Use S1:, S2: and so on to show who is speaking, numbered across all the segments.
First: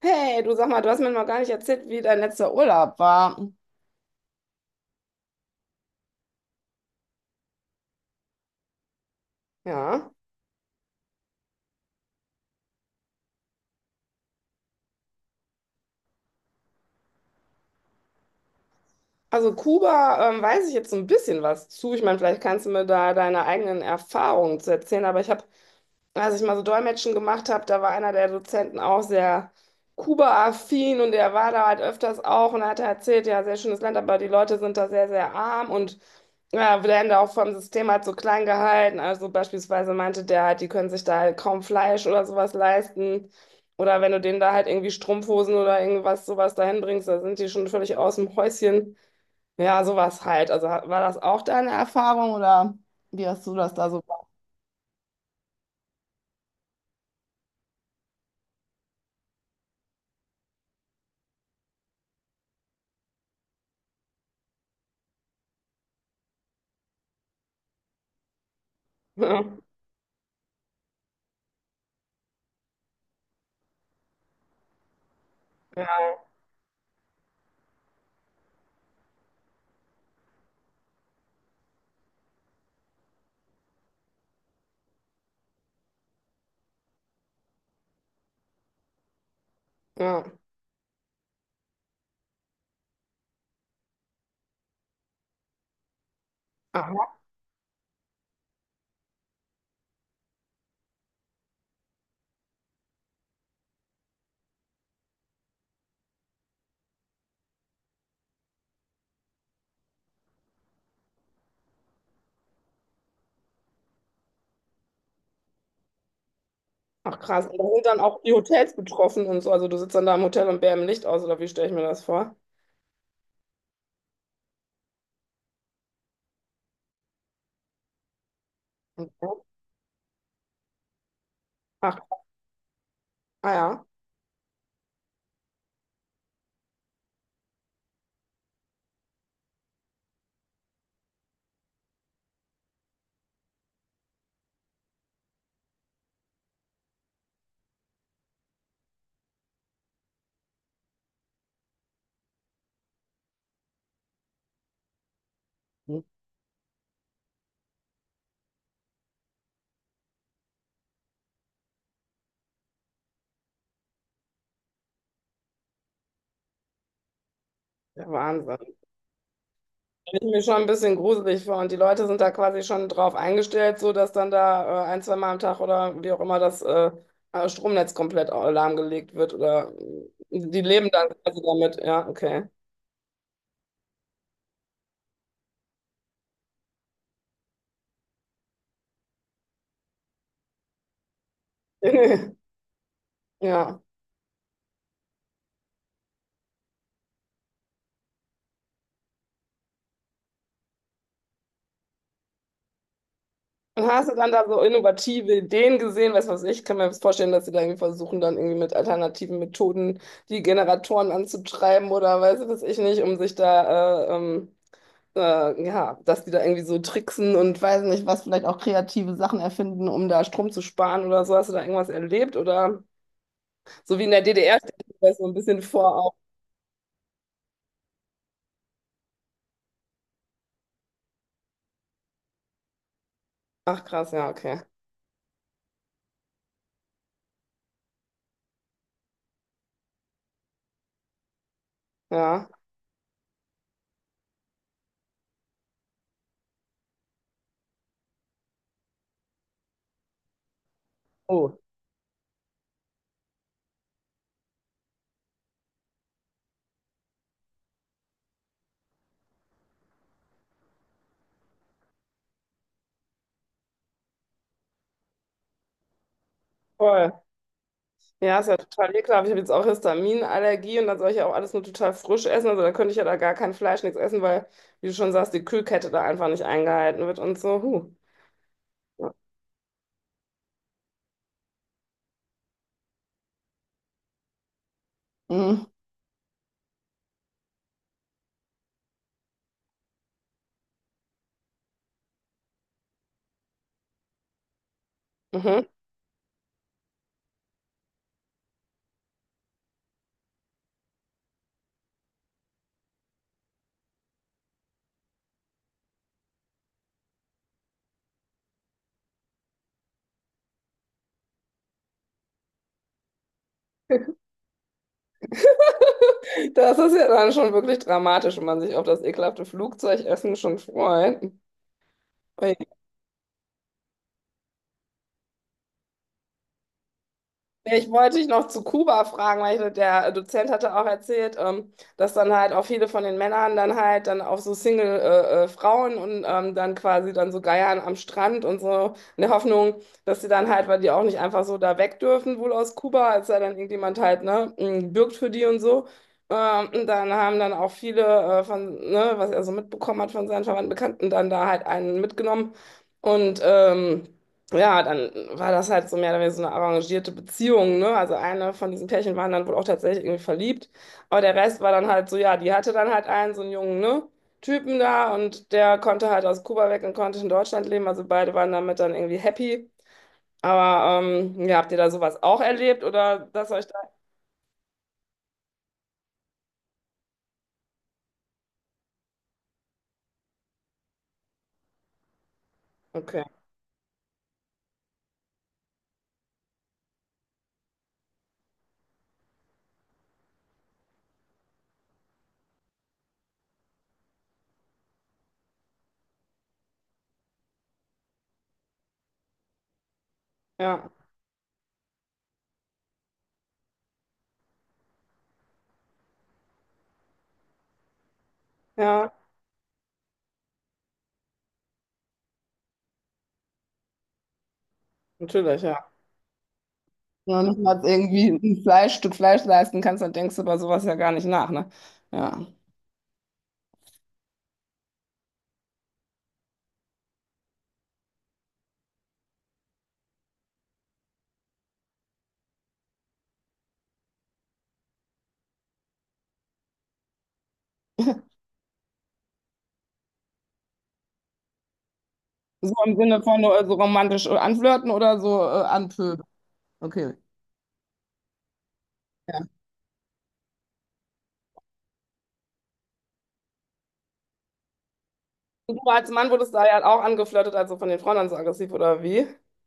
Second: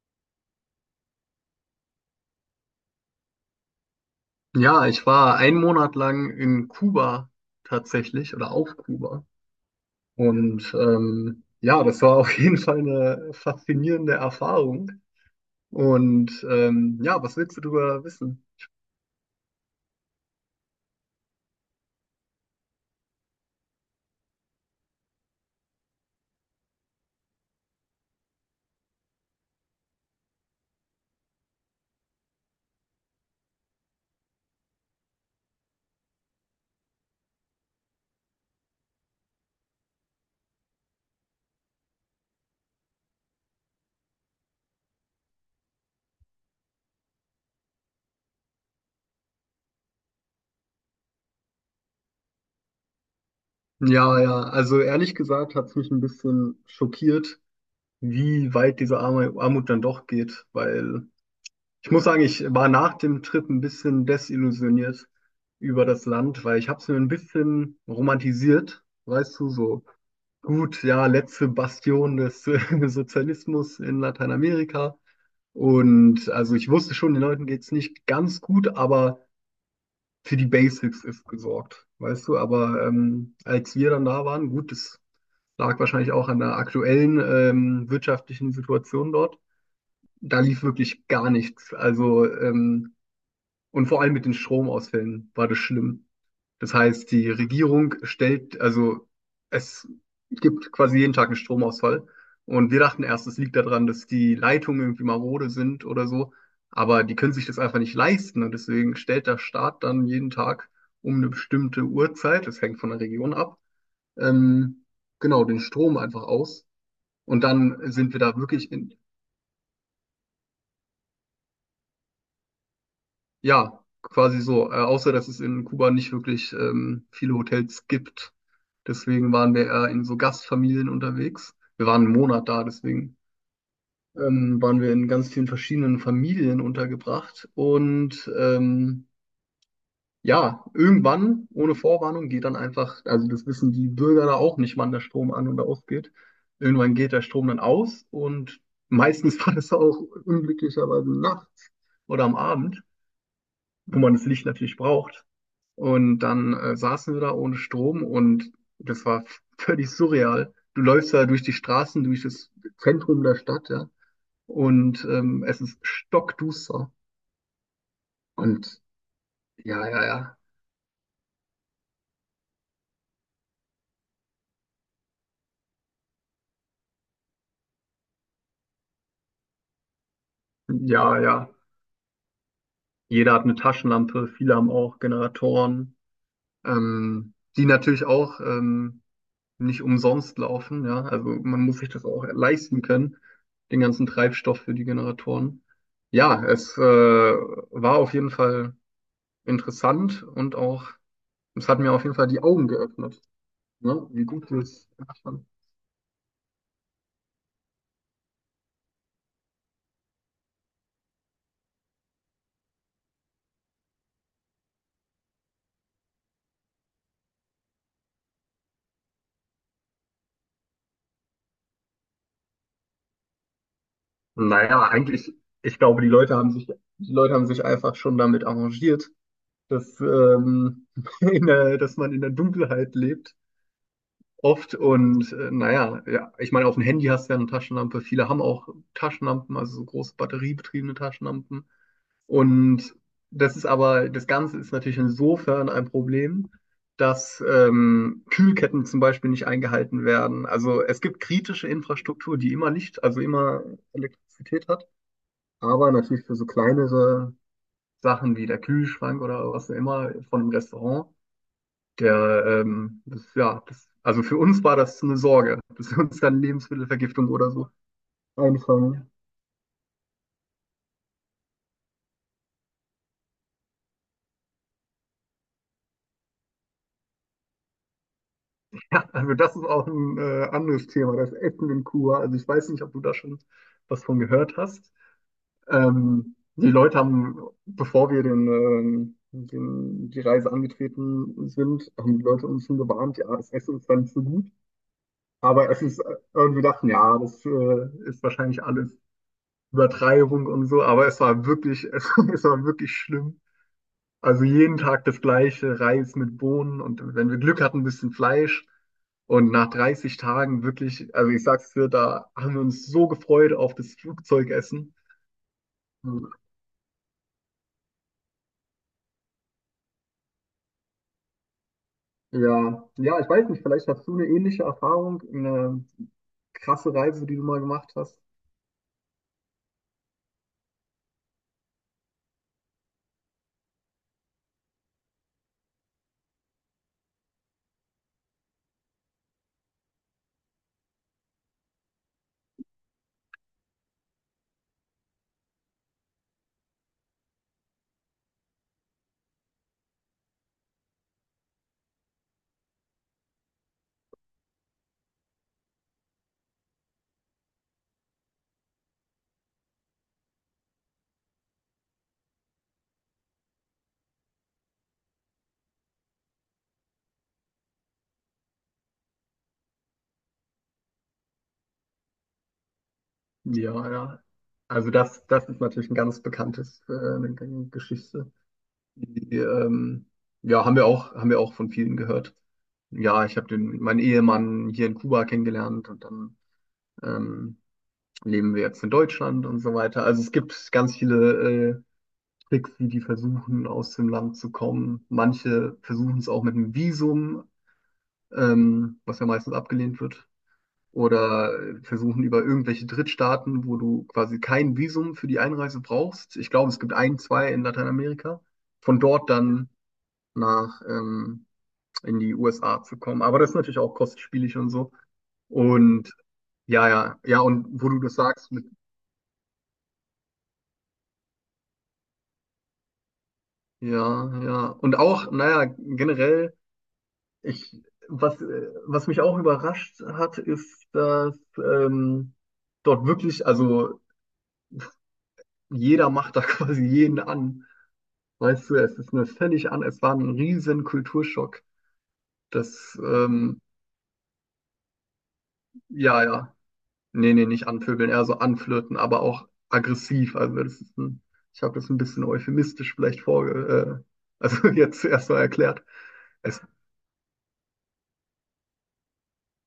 S1: Hey, du sag mal, du hast mir noch gar nicht erzählt, wie dein letzter Urlaub war.
S2: Ja, ich war einen Monat lang in Kuba tatsächlich oder auf Kuba.
S1: Ja,
S2: Ja, das war auf jeden Fall eine faszinierende Erfahrung. Ja, was willst du darüber wissen?
S1: also Kuba, weiß ich jetzt so ein bisschen was zu. Ich meine, vielleicht kannst du mir da deine eigenen Erfahrungen zu erzählen, aber ich habe als ich mal so Dolmetschen gemacht habe, da war einer der Dozenten auch sehr Kuba-affin und er war da halt öfters auch und hat erzählt, ja, sehr schönes Land, aber die Leute sind da sehr, sehr arm und ja, werden da auch vom System halt so klein gehalten. Also beispielsweise meinte der halt, die können sich da halt kaum Fleisch oder sowas leisten. Oder wenn du denen da halt irgendwie Strumpfhosen oder irgendwas sowas dahin bringst, da sind die schon völlig aus dem Häuschen. Ja, sowas halt. Also war das auch deine Erfahrung oder wie hast du das da so?
S2: Ja, ja, also ehrlich gesagt hat es mich ein bisschen schockiert, wie weit Armut dann doch geht, weil ich muss sagen, ich war nach dem Trip ein bisschen desillusioniert über das Land, weil ich habe es mir ein bisschen romantisiert, weißt du, so. Gut, ja, letzte Bastion des Sozialismus in Lateinamerika. Und also ich wusste schon, den Leuten geht's nicht ganz gut, aber für die Basics ist gesorgt, weißt du. Aber als wir dann da waren, gut, das lag wahrscheinlich auch an der aktuellen wirtschaftlichen Situation dort.
S1: Ja,
S2: Da lief wirklich gar nichts. Und vor allem mit den Stromausfällen war das schlimm. Das heißt,
S1: ja.
S2: die Regierung stellt, also es gibt quasi jeden Tag einen Stromausfall. Und wir dachten erst, es liegt daran, dass die Leitungen irgendwie marode sind oder so. Aber die können sich das einfach nicht leisten. Und deswegen stellt der Staat dann jeden Tag um eine bestimmte Uhrzeit, das hängt von der Region ab, ähm, genau, den Strom einfach aus.
S1: Ach
S2: Und
S1: krass, und da
S2: dann
S1: sind dann
S2: sind wir
S1: auch die
S2: da wirklich
S1: Hotels
S2: in,
S1: betroffen und so. Also du sitzt dann da im Hotel und bär im Licht aus, oder wie stelle ich mir das vor?
S2: Ja, quasi so. Außer, dass es in Kuba nicht wirklich viele Hotels gibt.
S1: Und-
S2: Deswegen waren wir eher in so Gastfamilien unterwegs. Wir
S1: Ach,
S2: waren einen Monat da, deswegen
S1: ah ja.
S2: waren wir in ganz vielen verschiedenen Familien untergebracht. Ja, irgendwann, ohne Vorwarnung, geht dann einfach, also das wissen die Bürger da auch nicht, wann der Strom an und ausgeht. Irgendwann geht der Strom dann aus und meistens war das auch unglücklicherweise nachts oder am Abend, wo man das Licht natürlich braucht.
S1: Hm.
S2: Und dann saßen wir da ohne Strom, und das war völlig surreal. Du läufst da durch die Straßen, durch das Zentrum der Stadt, ja. Es ist stockduster.
S1: Der Wahnsinn.
S2: Und ja, ja,
S1: Stelle ich
S2: ja.
S1: mir schon ein bisschen gruselig vor. Und die Leute sind da quasi schon drauf eingestellt, so dass dann da ein, zwei Mal am Tag oder wie auch immer das Stromnetz komplett lahmgelegt wird. Oder die leben dann
S2: Ja,
S1: quasi
S2: ja.
S1: damit. Ja, okay.
S2: Jeder hat eine Taschenlampe, viele haben auch Generatoren, die natürlich auch nicht umsonst laufen, ja. Also man muss sich das auch leisten können, den
S1: Ja.
S2: ganzen Treibstoff für die Generatoren. Ja, es war auf jeden Fall interessant, und auch, es hat mir auf jeden Fall die Augen geöffnet,
S1: Und
S2: ne?
S1: hast du
S2: Wie
S1: dann da
S2: gut
S1: so
S2: das.
S1: innovative Ideen gesehen? Weißt du was ich? Ich kann mir vorstellen, dass sie da irgendwie versuchen, dann irgendwie mit alternativen Methoden die Generatoren anzutreiben oder weiß du was ich nicht, um sich da, ja, dass die da irgendwie so tricksen und weiß nicht, was vielleicht auch kreative Sachen erfinden, um da Strom zu sparen oder so. Hast du da irgendwas erlebt? Oder so wie in der DDR stelle
S2: Naja,
S1: ich mir das so
S2: eigentlich,
S1: ein bisschen
S2: ich
S1: vor,
S2: glaube, die
S1: auch.
S2: Leute haben sich, die Leute haben sich einfach schon damit arrangiert, dass, ähm, dass man in der Dunkelheit lebt.
S1: Ach krass, ja, okay.
S2: Oft. Und naja, ja, ich meine, auf dem Handy hast du ja eine Taschenlampe. Viele haben auch Taschenlampen, also so große batteriebetriebene Taschenlampen.
S1: Ja.
S2: Und das Ganze ist natürlich insofern ein Problem, dass Kühlketten zum Beispiel nicht eingehalten werden. Also es gibt
S1: Oh,
S2: kritische Infrastruktur, die immer Licht, also immer Elektrizität hat, aber natürlich für so kleinere Sachen wie der Kühlschrank oder was auch immer von einem Restaurant, der, das, ja, das, also für uns war das eine Sorge, dass wir uns dann
S1: voll.
S2: Lebensmittelvergiftung oder so
S1: Ja, ist ja total
S2: einfangen.
S1: ekelhaft. Ich habe jetzt auch Histaminallergie und dann soll ich ja auch alles nur total frisch essen. Also da könnte ich ja da gar kein Fleisch, nichts essen, weil, wie du schon sagst, die Kühlkette da einfach nicht eingehalten wird und so. Huh.
S2: Ja,
S1: Ja.
S2: also das ist auch ein anderes Thema, das Essen in Kuba. Also ich weiß nicht, ob du da schon was von gehört hast.
S1: Mhm.
S2: Ähm, die Leute haben, bevor wir die Reise angetreten sind, haben die Leute uns schon gewarnt, ja, das Essen ist dann nicht so gut.
S1: Mhm.
S2: Aber es ist, äh, und wir dachten, ja, das ist wahrscheinlich alles Übertreibung und so, aber es war wirklich, es war wirklich schlimm. Also jeden Tag das gleiche, Reis mit Bohnen, und wenn wir Glück hatten, ein bisschen Fleisch. Und nach 30 Tagen wirklich, also ich sag's dir, da haben wir uns so gefreut auf das Flugzeugessen.
S1: Das ist ja dann schon wirklich dramatisch, wenn man sich auf das ekelhafte Flugzeugessen schon freut.
S2: Ja, ja, ich weiß nicht, vielleicht hast du eine ähnliche Erfahrung, eine krasse Reise, die du mal
S1: Ja, ich
S2: gemacht
S1: wollte
S2: hast.
S1: dich noch zu Kuba fragen, weil ich, der Dozent hatte auch erzählt, dass dann halt auch viele von den Männern dann halt dann auf so Single, Frauen und dann quasi dann so geiern am Strand und so in der Hoffnung, dass sie dann halt, weil die auch nicht einfach so da weg dürfen, wohl aus Kuba, als sei dann irgendjemand halt, ne, bürgt für die und so. Und dann haben dann auch viele von, ne, was er so mitbekommen hat von seinen Verwandten, Bekannten, dann da halt einen mitgenommen und ja, dann war das halt so mehr oder weniger so eine arrangierte Beziehung, ne? Also eine von diesen Pärchen waren dann wohl auch tatsächlich irgendwie verliebt, aber der Rest war dann halt so, ja, die hatte dann halt einen, so einen jungen, ne? Typen da und der konnte halt aus Kuba weg und konnte in Deutschland leben, also beide waren damit dann irgendwie happy. Aber ja, habt ihr da sowas auch erlebt oder das euch da?
S2: Ja, ja. Also das ist natürlich ein ganz bekanntes, eine Geschichte. Die, ähm, ja, haben wir auch von vielen gehört.
S1: Okay,
S2: Ja, meinen Ehemann hier in Kuba kennengelernt, und dann ähm, leben wir jetzt in Deutschland und so weiter. Also es gibt ganz viele Tricks, wie die versuchen, aus dem Land zu kommen. Manche versuchen es auch mit einem Visum, was ja meistens abgelehnt wird.
S1: ja,
S2: Oder versuchen über irgendwelche Drittstaaten, wo du quasi kein Visum für die Einreise brauchst. Ich glaube, es gibt ein, zwei in Lateinamerika. Von
S1: ja,
S2: dort dann nach in die USA zu kommen. Aber das ist natürlich auch kostspielig und so.
S1: natürlich, ja.
S2: Und ja, ja, ja,
S1: Wenn du nicht
S2: und
S1: mal
S2: wo du das
S1: irgendwie
S2: sagst
S1: ein
S2: mit,
S1: Fleisch, Stück Fleisch leisten kannst, dann denkst du über sowas ja gar nicht nach, ne? Ja.
S2: ja, ja. Und auch, naja, generell, ich, was mich auch überrascht hat, ist, dass dort wirklich, also jeder macht da quasi jeden an. Weißt du, es ist mir völlig an, es war ein riesen Kulturschock.
S1: So im
S2: Das,
S1: Sinne von
S2: ähm,
S1: nur so romantisch anflirten oder so
S2: ja,
S1: anpöbeln.
S2: ja.
S1: Okay.
S2: Nee, nee, nicht anpöbeln, eher so anflirten, aber
S1: Ja.
S2: auch aggressiv. Also das ist ein, ich habe das ein bisschen euphemistisch vielleicht vorge, also jetzt erstmal
S1: Und
S2: erklärt.
S1: du als Mann wurdest
S2: Es,
S1: da ja auch angeflirtet, also von den Frauen dann so aggressiv oder wie?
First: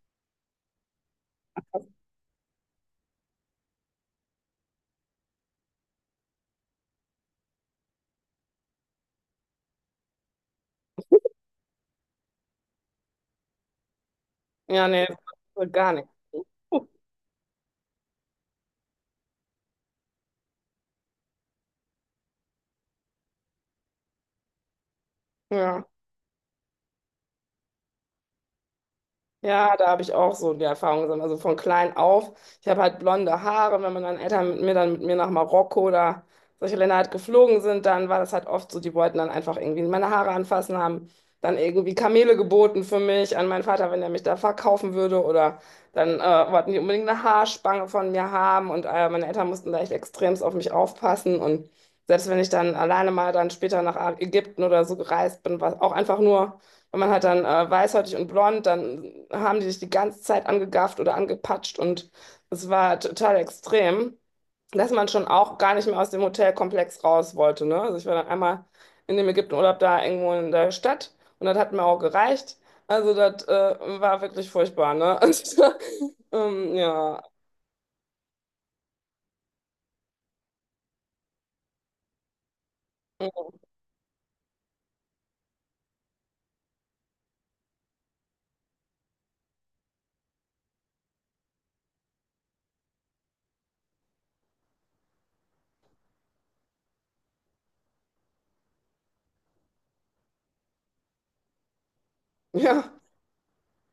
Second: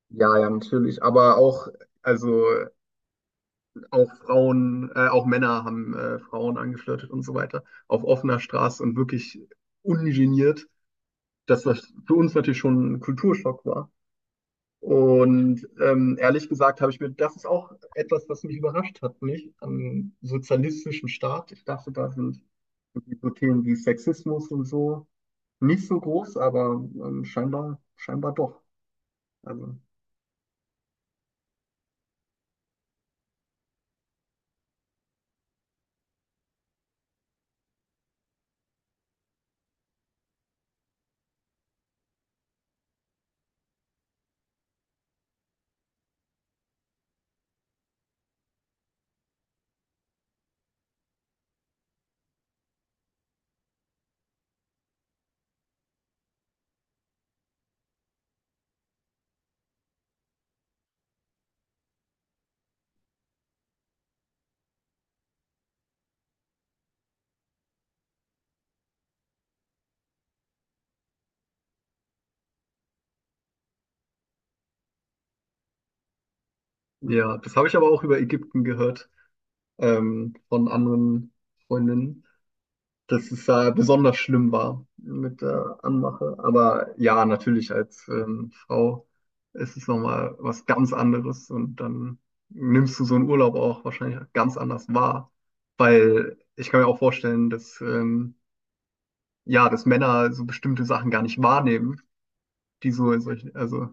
S2: ja, ja, natürlich. Aber auch, also auch Frauen, auch Männer haben Frauen angeflirtet und so weiter. Auf offener Straße und wirklich ungeniert, dass das für uns natürlich schon ein Kulturschock war.
S1: Ja, nee, das war
S2: Und
S1: gar nicht.
S2: ehrlich gesagt habe ich mir, das ist auch etwas, was mich überrascht hat, nicht? Am sozialistischen Staat. Ich dachte, da sind so Themen wie Sexismus und so
S1: Ja.
S2: nicht so groß, aber scheinbar doch. Also,
S1: Ja, da habe ich auch so die Erfahrung gesammelt. Also von klein auf. Ich habe halt blonde Haare. Wenn meine Eltern mit mir dann mit mir nach Marokko oder solche Länder halt geflogen sind, dann war das halt oft so, die wollten dann einfach irgendwie meine Haare anfassen, haben dann irgendwie Kamele geboten für mich an meinen Vater, wenn er mich da verkaufen würde. Oder dann wollten die unbedingt eine Haarspange von mir haben. Und meine Eltern mussten da echt extremst auf mich aufpassen. Und selbst wenn ich dann alleine mal dann später nach Ägypten oder so gereist bin, war es auch einfach nur. Und man hat dann weißhäutig und blond, dann haben die dich die ganze Zeit angegafft oder angepatscht und es war total extrem, dass man schon auch gar nicht mehr aus dem Hotelkomplex raus wollte, ne? Also ich war dann einmal in dem Ägyptenurlaub da irgendwo in der Stadt und das hat mir auch gereicht. Also das war wirklich furchtbar, ne? Und, ja,
S2: ja, das habe ich aber auch über Ägypten gehört, von anderen Freundinnen, dass es da besonders schlimm war mit der Anmache. Aber ja, natürlich als Frau ist es nochmal was ganz anderes, und dann nimmst du so einen Urlaub auch wahrscheinlich ganz anders wahr, weil ich kann mir auch vorstellen, dass ja, dass Männer so bestimmte Sachen gar nicht wahrnehmen, die
S1: ja.
S2: so in solchen, also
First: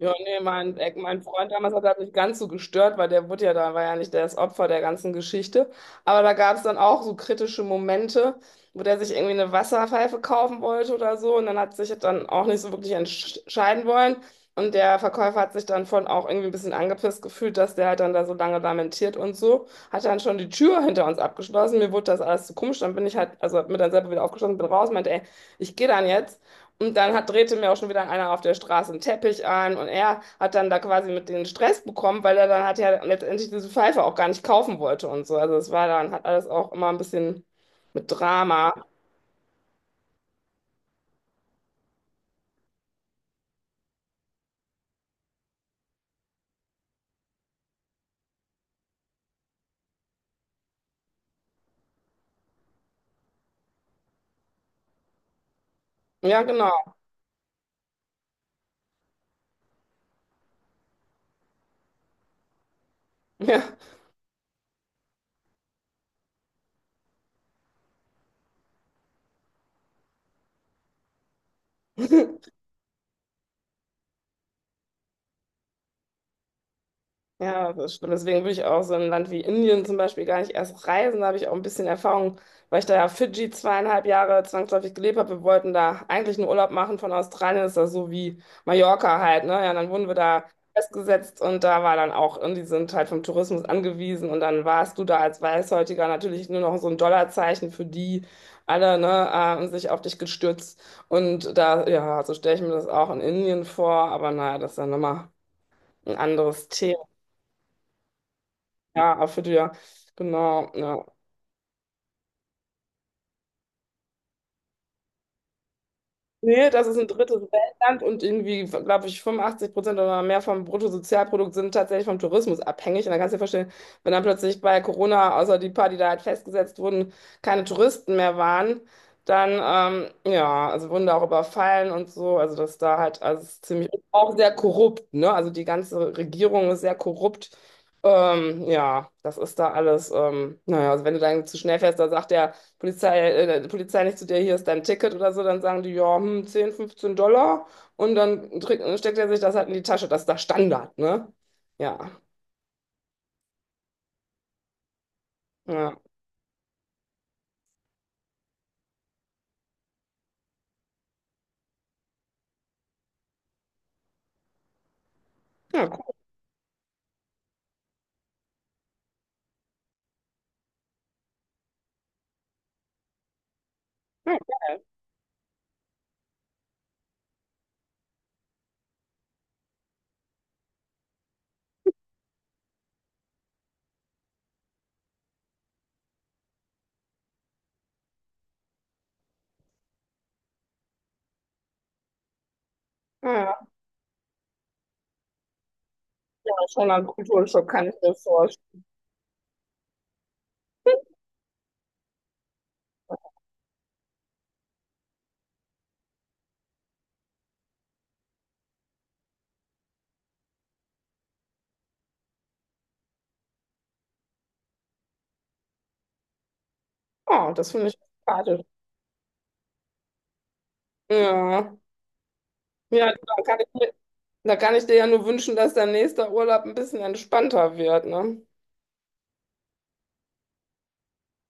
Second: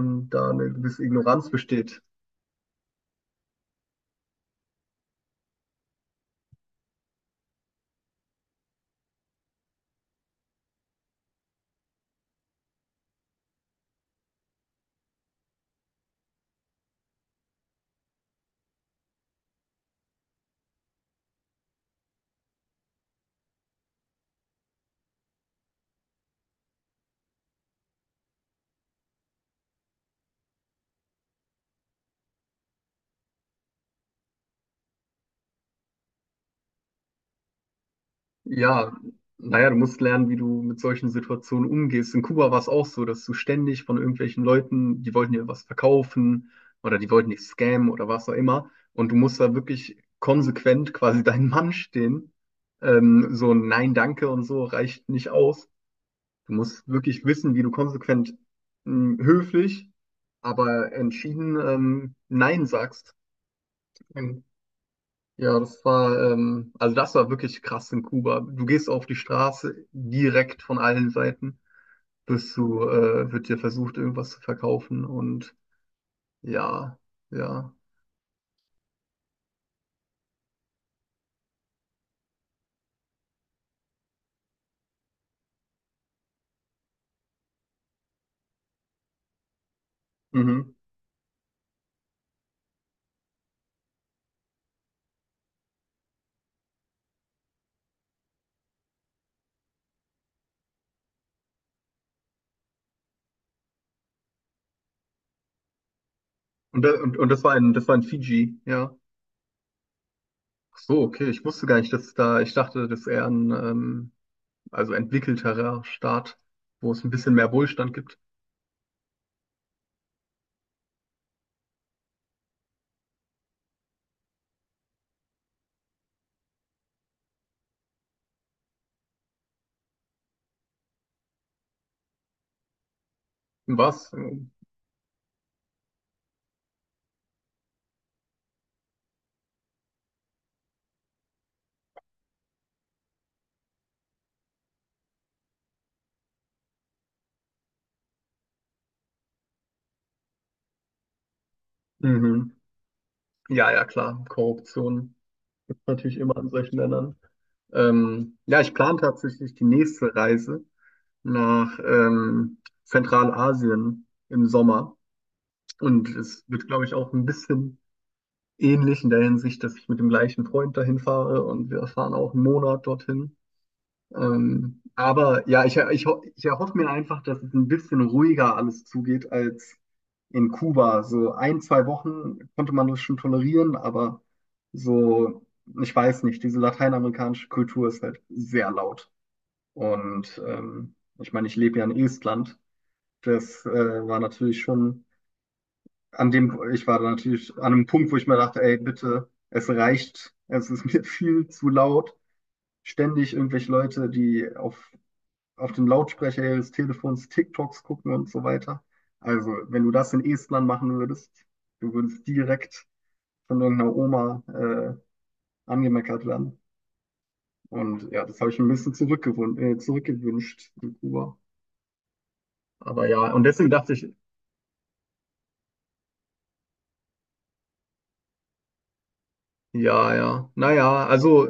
S1: Ja, nee,
S2: da eine
S1: mein, äh,
S2: gewisse
S1: mein
S2: Ignoranz
S1: Freund damals hat das
S2: besteht.
S1: nicht ganz so gestört, weil der wurde ja da, war ja nicht das Opfer der ganzen Geschichte. Aber da gab es dann auch so kritische Momente, wo der sich irgendwie eine Wasserpfeife kaufen wollte oder so. Und dann hat sich das dann auch nicht so wirklich entscheiden wollen. Und der Verkäufer hat sich dann von auch irgendwie ein bisschen angepisst gefühlt, dass der halt dann da so lange lamentiert und so. Hat dann schon die Tür hinter uns abgeschlossen. Mir wurde das alles zu komisch. Dann bin ich halt, also hab mir dann selber wieder aufgeschlossen, bin raus, meinte, ey, ich gehe dann jetzt. Und dann hat, drehte mir auch schon wieder einer auf der Straße einen Teppich an und er hat dann da quasi mit den Stress bekommen, weil er dann hat ja letztendlich diese Pfeife auch gar nicht kaufen wollte und so. Also es war dann, hat alles auch immer ein bisschen mit Drama.
S2: Ja, naja, du musst lernen, wie du mit solchen Situationen umgehst. In Kuba war es auch so, dass du ständig von irgendwelchen Leuten, die wollten dir was verkaufen oder die wollten dich scammen oder was auch immer. Und du musst da wirklich konsequent quasi deinen Mann stehen. So ein Nein, danke und so reicht nicht aus.
S1: Ja,
S2: Du musst
S1: genau.
S2: wirklich wissen, wie du konsequent, höflich, aber entschieden, Nein sagst.
S1: Ja.
S2: Ja, das war wirklich krass in Kuba. Du gehst auf die Straße, direkt von allen Seiten, wird dir versucht, irgendwas zu verkaufen, und ja,
S1: Ja,
S2: ja.
S1: das stimmt. Deswegen würde ich auch so ein Land wie Indien zum Beispiel gar nicht erst reisen. Da habe ich auch ein bisschen Erfahrung, weil ich da ja Fidschi zweieinhalb Jahre zwangsläufig gelebt habe. Wir wollten da eigentlich einen Urlaub machen von Australien. Das ist das so wie Mallorca halt, ne? Ja, dann wurden wir da
S2: Mhm.
S1: festgesetzt und da war dann auch, und die sind halt vom Tourismus angewiesen und dann warst du da als Weißhäutiger natürlich nur noch so ein Dollarzeichen für die alle, ne, haben sich auf dich gestürzt. Und da, ja, so stelle ich mir das auch in Indien vor, aber naja, das ist ja nochmal ein anderes
S2: Und,
S1: Thema.
S2: und das war in Fiji, ja.
S1: Ja, Apfeljahr, genau,
S2: Ach so,
S1: ja.
S2: okay, ich wusste gar nicht, dass da, ich dachte, das ist eher ein, also entwickelterer Staat,
S1: Nee, das
S2: wo
S1: ist
S2: es
S1: ein
S2: ein bisschen
S1: drittes
S2: mehr Wohlstand
S1: Weltland
S2: gibt.
S1: und irgendwie, glaube ich, 85% oder mehr vom Bruttosozialprodukt sind tatsächlich vom Tourismus abhängig. Und dann kannst du dir vorstellen, wenn dann plötzlich bei Corona, außer die paar, die da halt festgesetzt wurden, keine Touristen mehr waren, dann, ja, also wurden da auch überfallen und so. Also das da halt, also es ist ziemlich,
S2: Was?
S1: auch sehr korrupt, ne? Also die ganze Regierung ist sehr korrupt. Ja, das ist da alles, naja, also wenn du dann zu schnell fährst, da sagt der, Polizei, die Polizei nicht zu dir, hier ist dein Ticket oder so, dann sagen die, ja, 10, 15 Dollar und dann steckt er sich das halt in die Tasche. Das ist der Standard, ne? Ja,
S2: Mhm. Ja, ja, klar, Korruption gibt's
S1: ja,
S2: natürlich immer in solchen Ländern. Ja, ich plane tatsächlich die nächste Reise nach Zentralasien im Sommer.
S1: ja,
S2: Und
S1: cool.
S2: es wird, glaube ich, auch ein bisschen ähnlich in der Hinsicht, dass ich mit dem gleichen Freund dahin fahre, und wir fahren auch einen Monat dorthin.
S1: Ja,
S2: Aber ja, ich erhoffe mir einfach, dass es ein bisschen ruhiger alles zugeht als in Kuba. So ein, zwei Wochen konnte man das schon tolerieren, aber so, ich weiß nicht, diese lateinamerikanische Kultur ist halt sehr laut. Und ich meine, ich lebe ja in Estland.
S1: ja,
S2: Das war natürlich schon
S1: ja,
S2: ich
S1: schon
S2: war
S1: ein
S2: da natürlich
S1: Kulturschock,
S2: an einem
S1: kann ich
S2: Punkt,
S1: mir
S2: wo ich mir dachte, ey,
S1: vorstellen.
S2: bitte, es reicht, es ist mir viel zu laut. Ständig irgendwelche Leute, auf dem Lautsprecher ihres Telefons TikToks gucken und so weiter. Also, wenn du das in Estland machen würdest, du würdest direkt von irgendeiner Oma angemeckert werden.
S1: Oh, das finde ich
S2: Und ja, das habe ich
S1: sympathisch.
S2: ein bisschen zurückgewünscht in Kuba.
S1: Ja,
S2: Aber
S1: ja, du,
S2: ja,
S1: dann
S2: und
S1: kann ich
S2: deswegen
S1: mir,
S2: dachte ich.
S1: da kann ich dir ja nur wünschen, dass dein nächster Urlaub ein bisschen entspannter wird, ne?
S2: Ja, ja. Naja, also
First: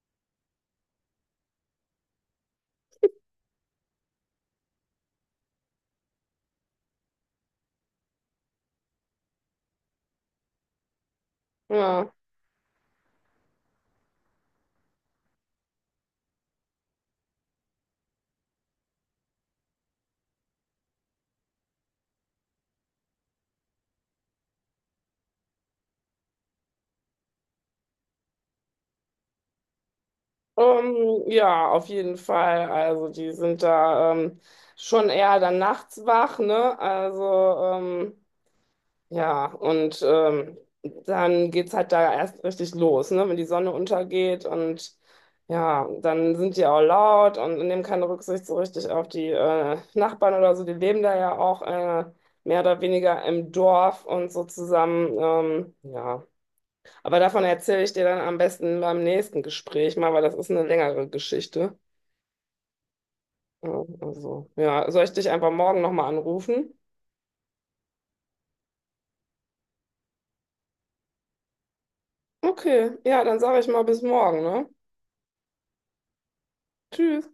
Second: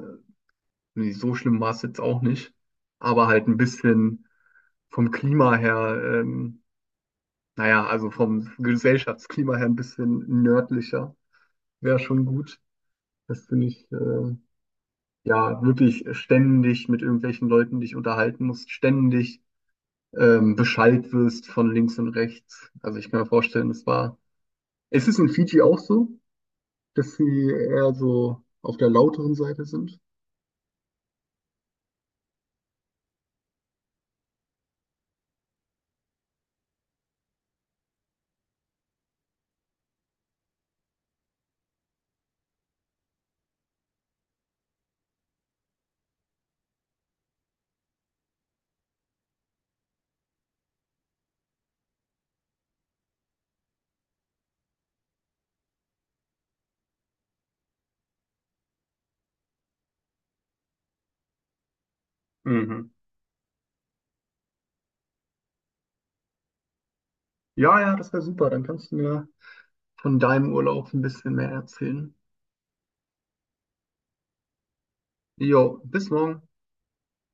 S2: nee, so schlimm war es jetzt auch nicht. Aber halt ein bisschen vom Klima her, naja, also vom Gesellschaftsklima her ein bisschen nördlicher wäre
S1: Ja.
S2: schon gut, dass du nicht ja wirklich ständig mit irgendwelchen Leuten dich unterhalten musst, ständig beschallt wirst von links und rechts. Also ich kann mir vorstellen, es war. Ist es in Fiji auch so, dass sie eher so auf der lauteren Seite sind?
S1: Ja, auf jeden Fall. Also die sind da schon eher dann nachts wach, ne? Also ähm, ja, und dann geht's halt da erst richtig los, ne? Wenn die Sonne untergeht und ja, dann sind die auch laut und nehmen keine Rücksicht so richtig auf die Nachbarn oder so. Die leben da ja auch mehr oder weniger im Dorf und so zusammen. Ja. Aber davon erzähle ich dir dann am besten beim nächsten Gespräch mal, weil das ist eine längere Geschichte.
S2: Mhm.
S1: Ja, also, ja, soll ich dich einfach morgen nochmal anrufen?
S2: Ja, ja, das wäre super. Dann kannst du mir von deinem Urlaub ein bisschen mehr erzählen.
S1: Okay, ja, dann sage ich mal bis morgen, ne?
S2: Jo, bis morgen.
S1: Tschüss.